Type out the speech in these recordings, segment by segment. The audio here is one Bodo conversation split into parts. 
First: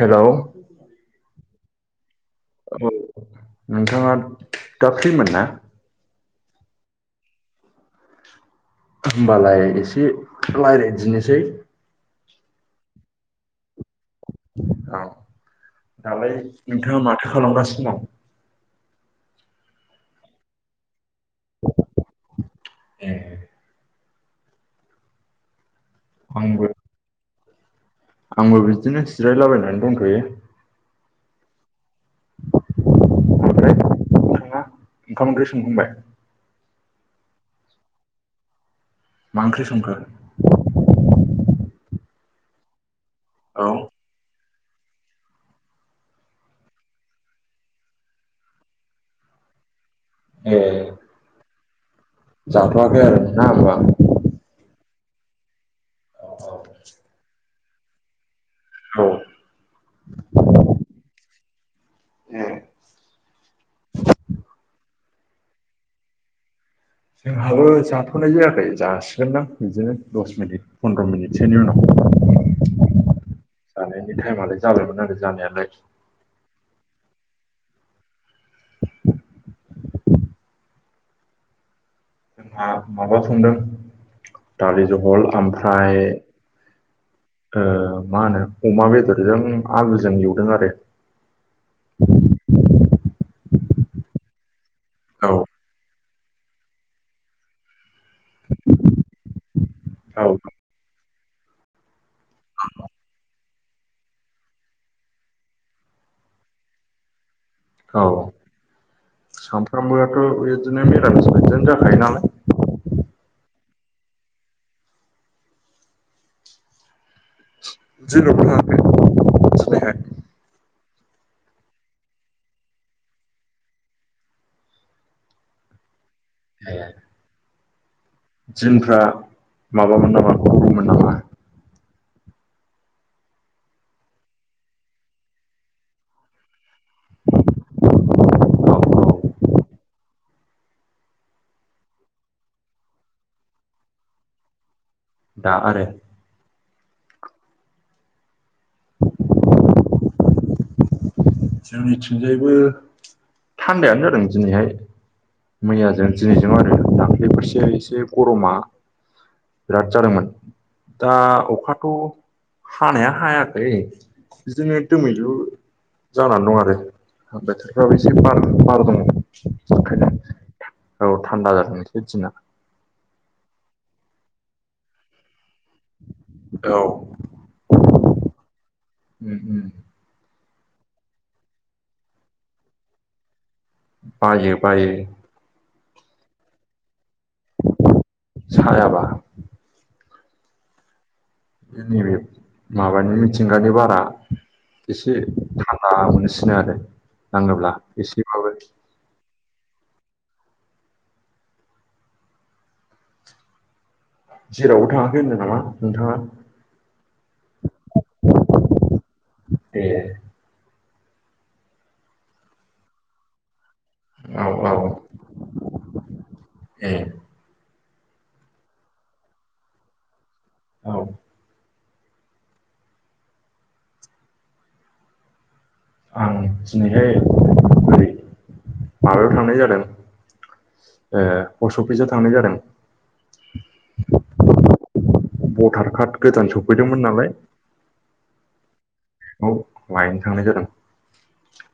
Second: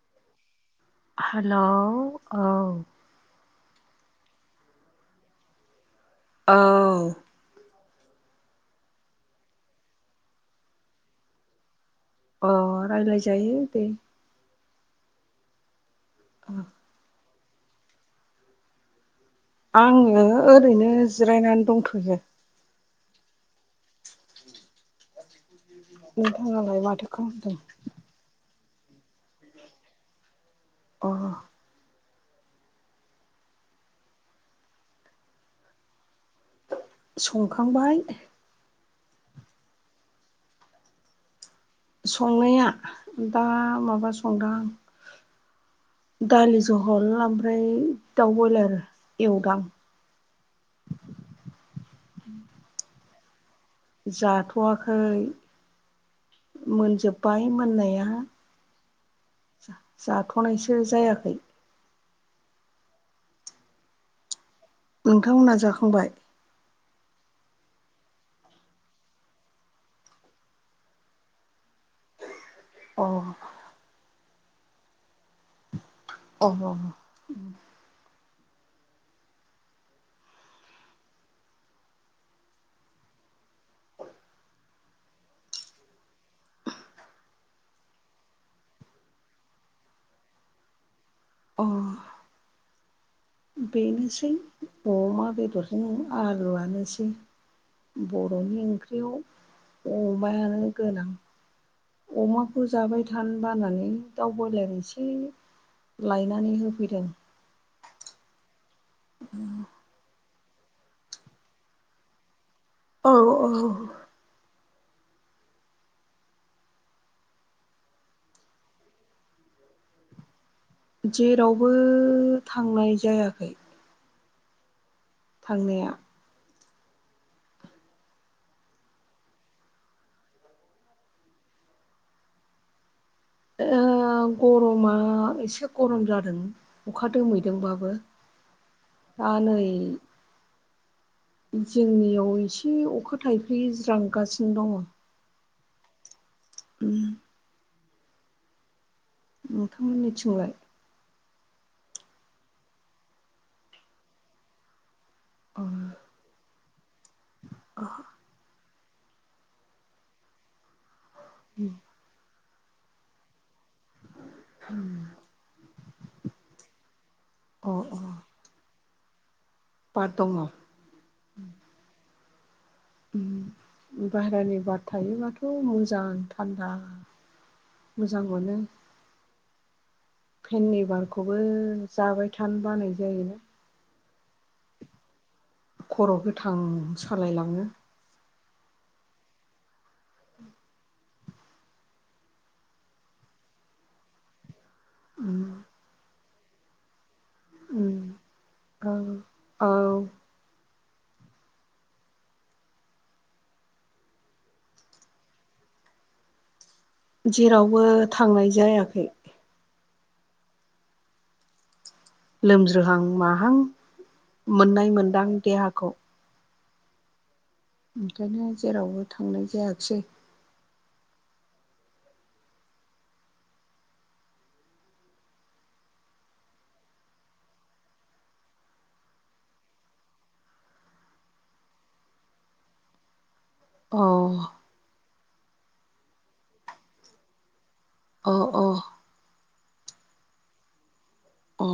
हेल' हेल' औ नोंथाङा दा फ्रिमोन ना ओ होमबालाय एसे रायज्लायदिनोसै अ रायलायजायो दे औ दालाय नोंथाङा माथो खालामगासिनो दं आङो ओरैनो जिरायनानै दंथयो ए [inaudible] आंबो नोंथाङालाय माथो खालामदों आंबो बिदिनो जिरायलाबायनानै दंथ'यो अ ओमफ्राय नोंथाङा ओंखाम ओंख्रि संखांबाय संखांबाय मा ओंख्रि संखो संनाया दा औ माबा संदों आं दालि जहल ओमफ्राय दाउ ब्रयलार एवदां ए जाथवाखै आरो ना होमबा जाथवाखै मोनजोबबाय मोननाया औ जाथनायसो जायाखै ए नोंथांमोनहा जाखांबाय जोंहाबो जाथनाय जायाखै जासिगोनदां बिदिनो दसे पन्द्र मिनिटसोनि उनाव अ जानायनि टाइमालाय जाबायमोन आरो जानायालाय अ अ माबा संदों दालि जहल ओमफ्राय मा होनो अमा बेदरजों आलुजों एवदों आरो अ बेनोसै अमा बेदरजों आलुआनोसै बर'नि ओंख्रियाव औ अमायानो गोनां अमाखौ जाबाय थानो बानानै दाउ बयलार एसे लायनानै होफैदों औ सामफ्रामबोआथ बिदिनो मिरामिसादिनो जाखायो नालाय औ औ जेरावबो थाङाखै दिनैहाय जेरावबो थांनाय जायाखै थांनाया ए दिनफ्रा माबा मोन नामा गरममोन नामा ओ गरमा एसे गरम जादों अखा दोमैदोंबाबो औ औ दा नै जोंनियाव एसे अखा थाइफ्रि ज्रांगासिनो दङ दा आरो उम नोंथांमोननिथिंलाय जोंनिथिंजायबो थान्दायानो जादों दिनैहाय मैयाजों दिनैजों आरो दाख्लैफोरसो एसे गरमा बिराद जादोंमोन दा अखाथ' हानाया हायाखै बिदिनो दोमैलु जानानै दं आरो अ अ बोथोरफ्राबो एसे बार दङ बार बेखायनो दङ उम औ थान्दा जादोंसो दिना बायेरानि बाद थायोबाथ' मा मोजां थान्दा उम मोजां मोनो उम फेननि बारखौबो जाबाय थानो बानाय जायोना बायो बायो खर गोथां सालायलाङो सायाबा [inaudible] नैबे माबानि मिथिंगानि बारा एसे उम थानदा मोनसिनो आरो नाङोब्ला उम एसेबाबो औ औ जेरावबो थाङाखै होनदों नामा नोंथाङा जेरावबो थांनाय जायाखै ए लोमज्रोहां माहां औ औ मोननाय मोनदां देहाखौ ए ओंखायनो जेरावबो थांनाय जायाखिसै औ आं दिनैहाय ओरै माबायाव थांनाय जादों ओ पस्ट अफिसाव थांनाय जादों अ भटार कार्ड गोदान सफैदोंमोन नालाय अ अ बे लायनो थांनाय जादों अ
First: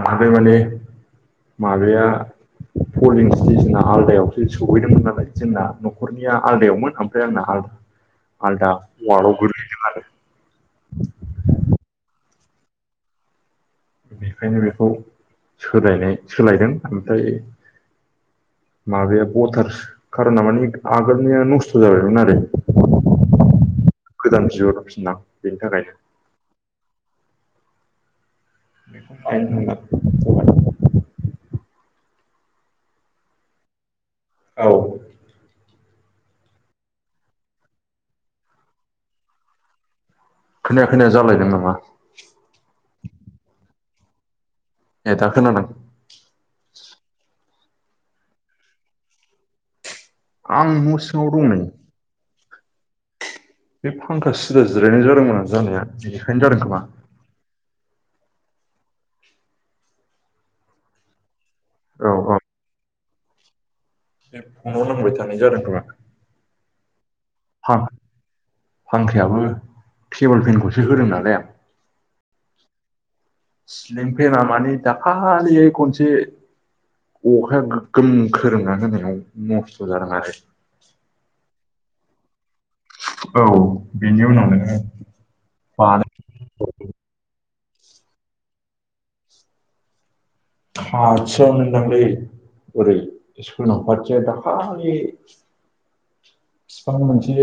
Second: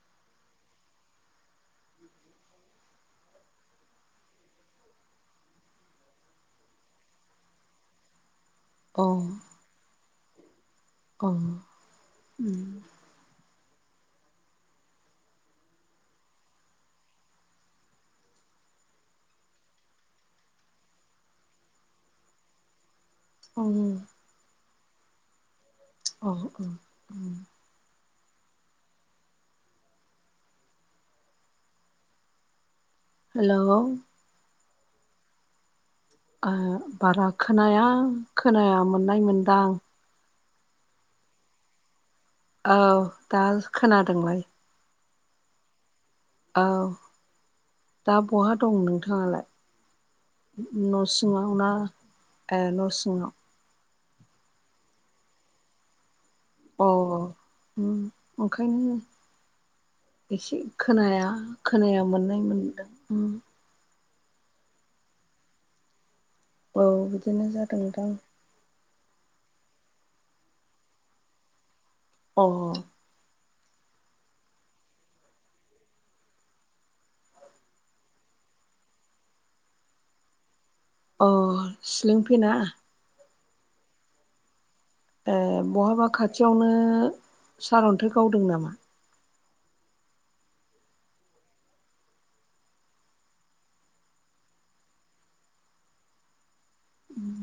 आंहाबो माने माबाया पलिं स्टेसना आलदायावसो सहैदोंमोन नालाय जोंना न'खरनिया आलदायावमोन ओमफ्राय आंना आलदा आलदा अ वार्डआव गोग्लैदों आरो अ उम बेखायनो बेखौ सोलायनाय सोलायदों ओमफ्राय माबाया भटारस खारना माने आगोलनिया नस्थ' जाबायमोन आरो [unintelligible] गोदान जिउआव [unintelligible] बेनि थाखायनो अ अ औ। [unintelligible] हेल'। औ। ओ बारा खोनाया खोनाया मोननाय मोनदां। खोनाया खोनाया जाबायदों नामा? औ दा खोनादोंमोन। ए दा खोनादों? औ। दा बहा दं नोंथाङालाय? आं न' दं सिङाव नै ना ओ न' सिङाव? बे फांखा सिदा जिरायनाय जादोंमोन आं जानाया। बिनिखायनो जादों खोमा। औ औ उम ओंखायनो एसे खोनाया खोनाया औ औ मोननाय मोनदों उम। बे फनाव नांबाय थानाय जादों खोमा। औ बिदिनो फां जादोंदां। फांखायाबो टेबोल फेनखौसो होदों नालाय आं। अ औ सिलिं फेना माने दाखलियै खनसे अखाया गोगोम खोरोमनानै होनायाव नस्थ' जादों आरो। अ सिलिं पेना? औ बेनि उनावनो ए बहाबा खाथियावनो सारन्थाइ गावदों नामा? खाथियावनोदांलै ओरै सोनाबहाथिनिया दाखालि फिफां मोनसे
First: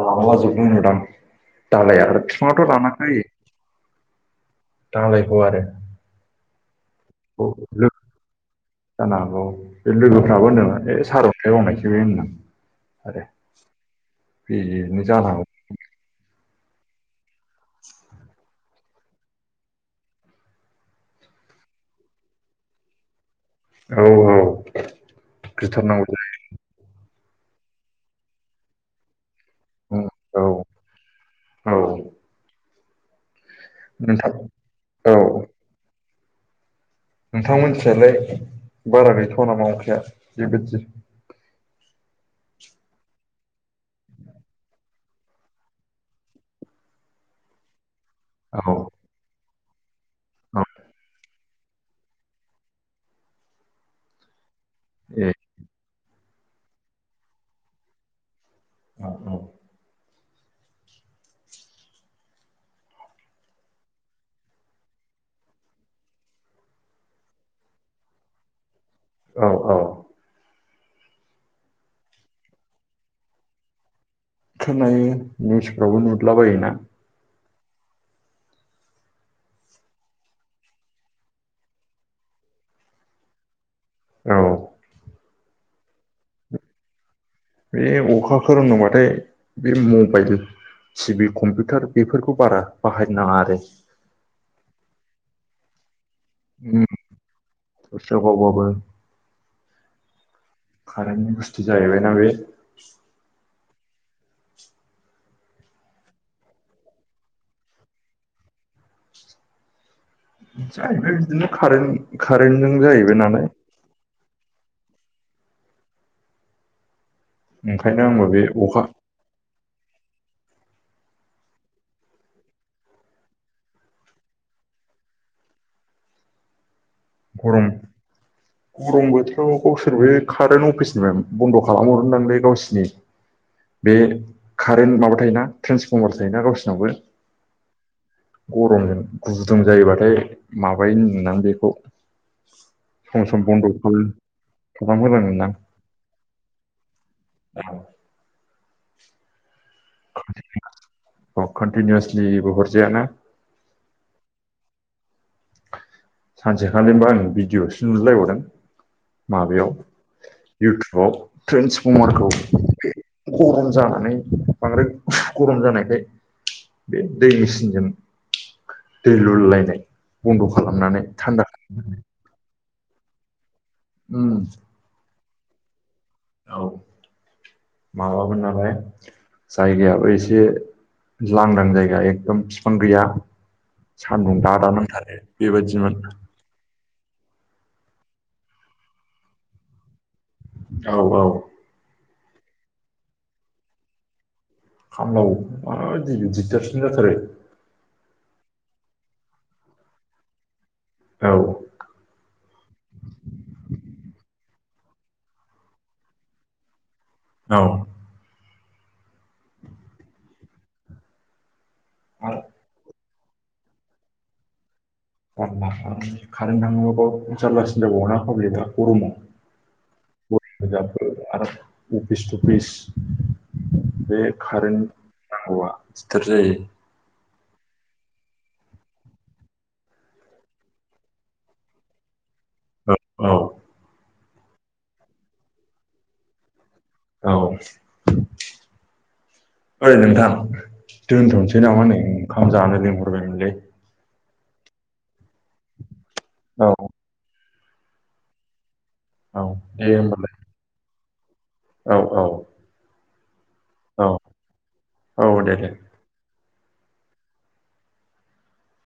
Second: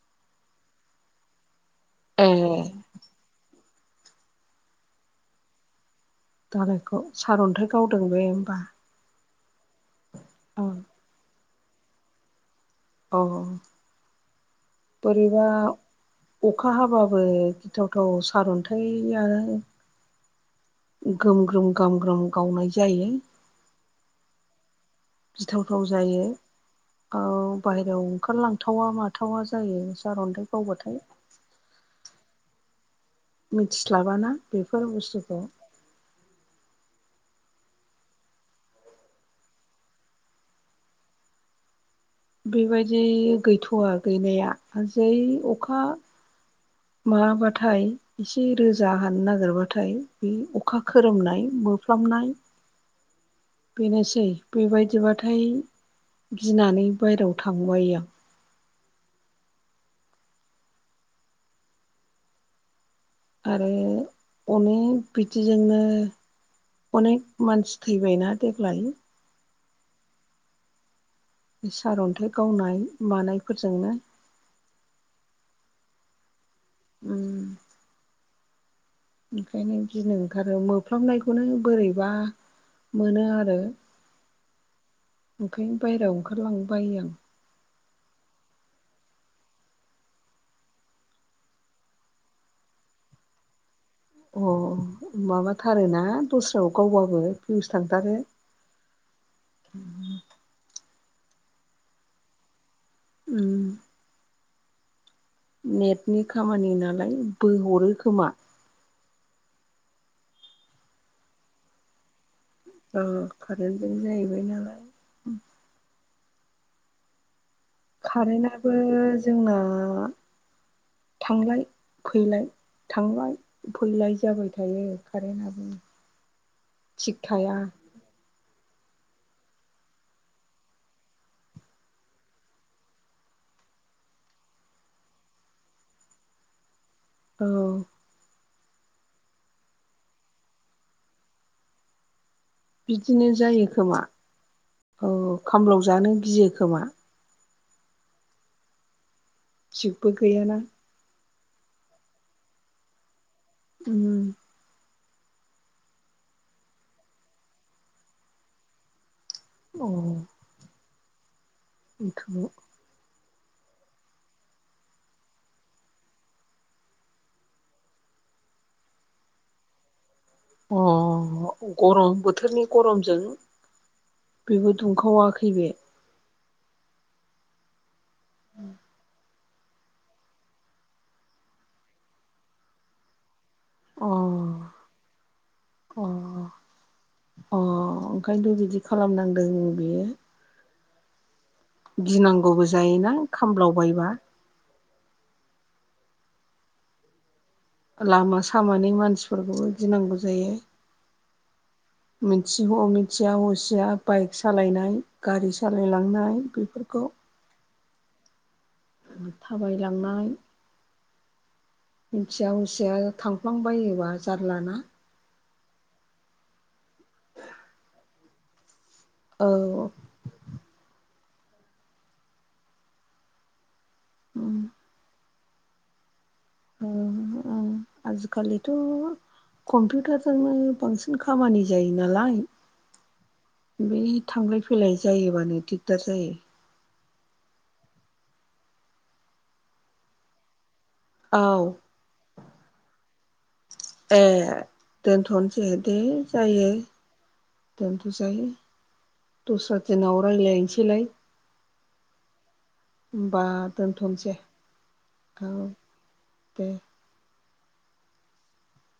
गादला जोबनाय नुदां। दालाय आरो ए बिफाङावथ' रानाखै दालायखौ आरो। दालायखौ औ सारन्थाइ लोग गावदों बे होमबा [inaudible] जानो हागौ बे लोगोफ्राबो औ होनदों ए सार' थाइ गावनायसो बे होनदों औ बे बोरैबा अखा हाबाबो गिथावथाव सारन्थाइया ग्रोम- ग्रोम ग्राम -ग्राम गावनाय जायो। औ औ गिथावथाव गिथारनांगौ जायो औ बाहेरायाव ओंखारलांथावा माथावा जायो उम, औ सारन्थाइ गावबाथाय। औ। नोंथां मिथिस्लाबाना बेफोर औ बुस्थुखौ। नोंथांमोनथिंजालाय बारा गैथ'वा नामा अखाया बेबायदि? बेबायदि गैथ'वा गैनाया जै अखा माबाबाथाय एसे औ रोजा हानो नागिरबाथाय बे औ अखा खोरोमनाय फ्लामनाय बेनोसै ए बेबायदिबाथाय गिनानै बायहेरायाव थांनो बायो आं। औ औ। आरो अनेक बिदिजोंनो अनेक मानसि थैबायना देग्लाय। औ औ। बि सारन्थाइ गावनाय मानायफोरजोंनो। खोनायो निउसफ्रावबो नुदला बायोना। उम ओंखायनो गिनो ओंखारो मोफ्लाबनायखौनो बोरैबा मोनो आरो। औ ओंखायनो बाहेरायाव ओंखारलांनो बायो आं। बे अखा खोरोमदोंबाथाय बे मबाइल टिभि कम्पिउटार बेफोरखौ बारा बाहायनो नाङा आरो अ माबाथारोना दस्रायाव गावबाबो पिउस थांथारो। गावबाबो कारेन्टनि बुस्थु जाहैबायना बे। उम नेटनि खामानि नालाय बोहरो खोमा। जाहैबाय बिदिनो कारेन्ट कारेन्टजों ओ जाहैबाय नालाय कारेन्टजों जाहैबाय नालाय ओंखायनो आंबो बे कारेन्टनाबो अखा जोंना थांलाय फैलाय थांलाय फैलाय जाबाय थायो कारेन्टआबो थिग थाया गरम गरम बोथोराव गावसोरबो कारेन्ट अफिसनिफ्राय बन्द' खालामहरो दांलै गावसिनि बे कारेन्ट माबा थायोना ट्रेन्सफर्मार थायोना गावसिनावबो औ गरमजों गुुदुं जायोबाथाय माबायोनो‌ नोंथां बेखौ सम बिदिनो सम जायो बन्द' खोमा खालाम औ होनांगोनदां खामलाव जानो गियो खोमा औ थिगबो गैयाना कन्टिनिउसलिबो हरजायाना उम सानसेखालिबा आं भिडिअआवसो नुलायलायबावदों। माबायाव अ इउटुबाव ट्रेन्सफर्मारखौ गरम जानानै बांद्राय गरम जानायखाय बे दै मेसिनजों दै लुलायनाय बन्द' अ खालामनानै थान्दा गरम बोथोरनि गरमजों उम बेबो दुंखावाखै बे औ माबामोन नालाय जायगायावाब एसे लांदां जायगा एकदम बिफां गैया अ सान्दुं दादा नांथारो बेबायदिमोन अ अ ओंखायनोथ' बिदि खालामनांदों बियो औ औ गिनांगौबो जायोना खामलावबायबा खामलाव माबायदि [unintelligible] जाथारो लामा सामानि मानसिफोरखौबो गिनांगौ जायो औ मिथि बावनो मिथिया असिया बाइक सालायनाय गारि सालायलांनाय बेफोरखौ औ थाबायलांनाय आरो मिन्थिया उसिया थां फां बायोबा जारलाना जारला कारेन्ट थाङाबो जारलासिन जाबावो ना गरमाव औ [unintelligible] आरो अफिस टुफिस बे कारेन्ट नांगौआ दिगदार जायो [unintelligible] आजिखालिथ' कम्पिउटारजोंनो बांसिन खामानि जायो नालाय औ बै थांलाय फैलाय जायोबानो दिगदार जायो औ ओरै नोंथां दोनथ'नोसै औ नामा नै ओंखाम जानो लिंहरबायमोनलै ए दोनथ'नोसै दे जायो औ दोनथ' जायो औ दस्रा दिनाव रायलायनोसैलाय औ-औ होनबा दोनथ'नोसै औ दे दे दे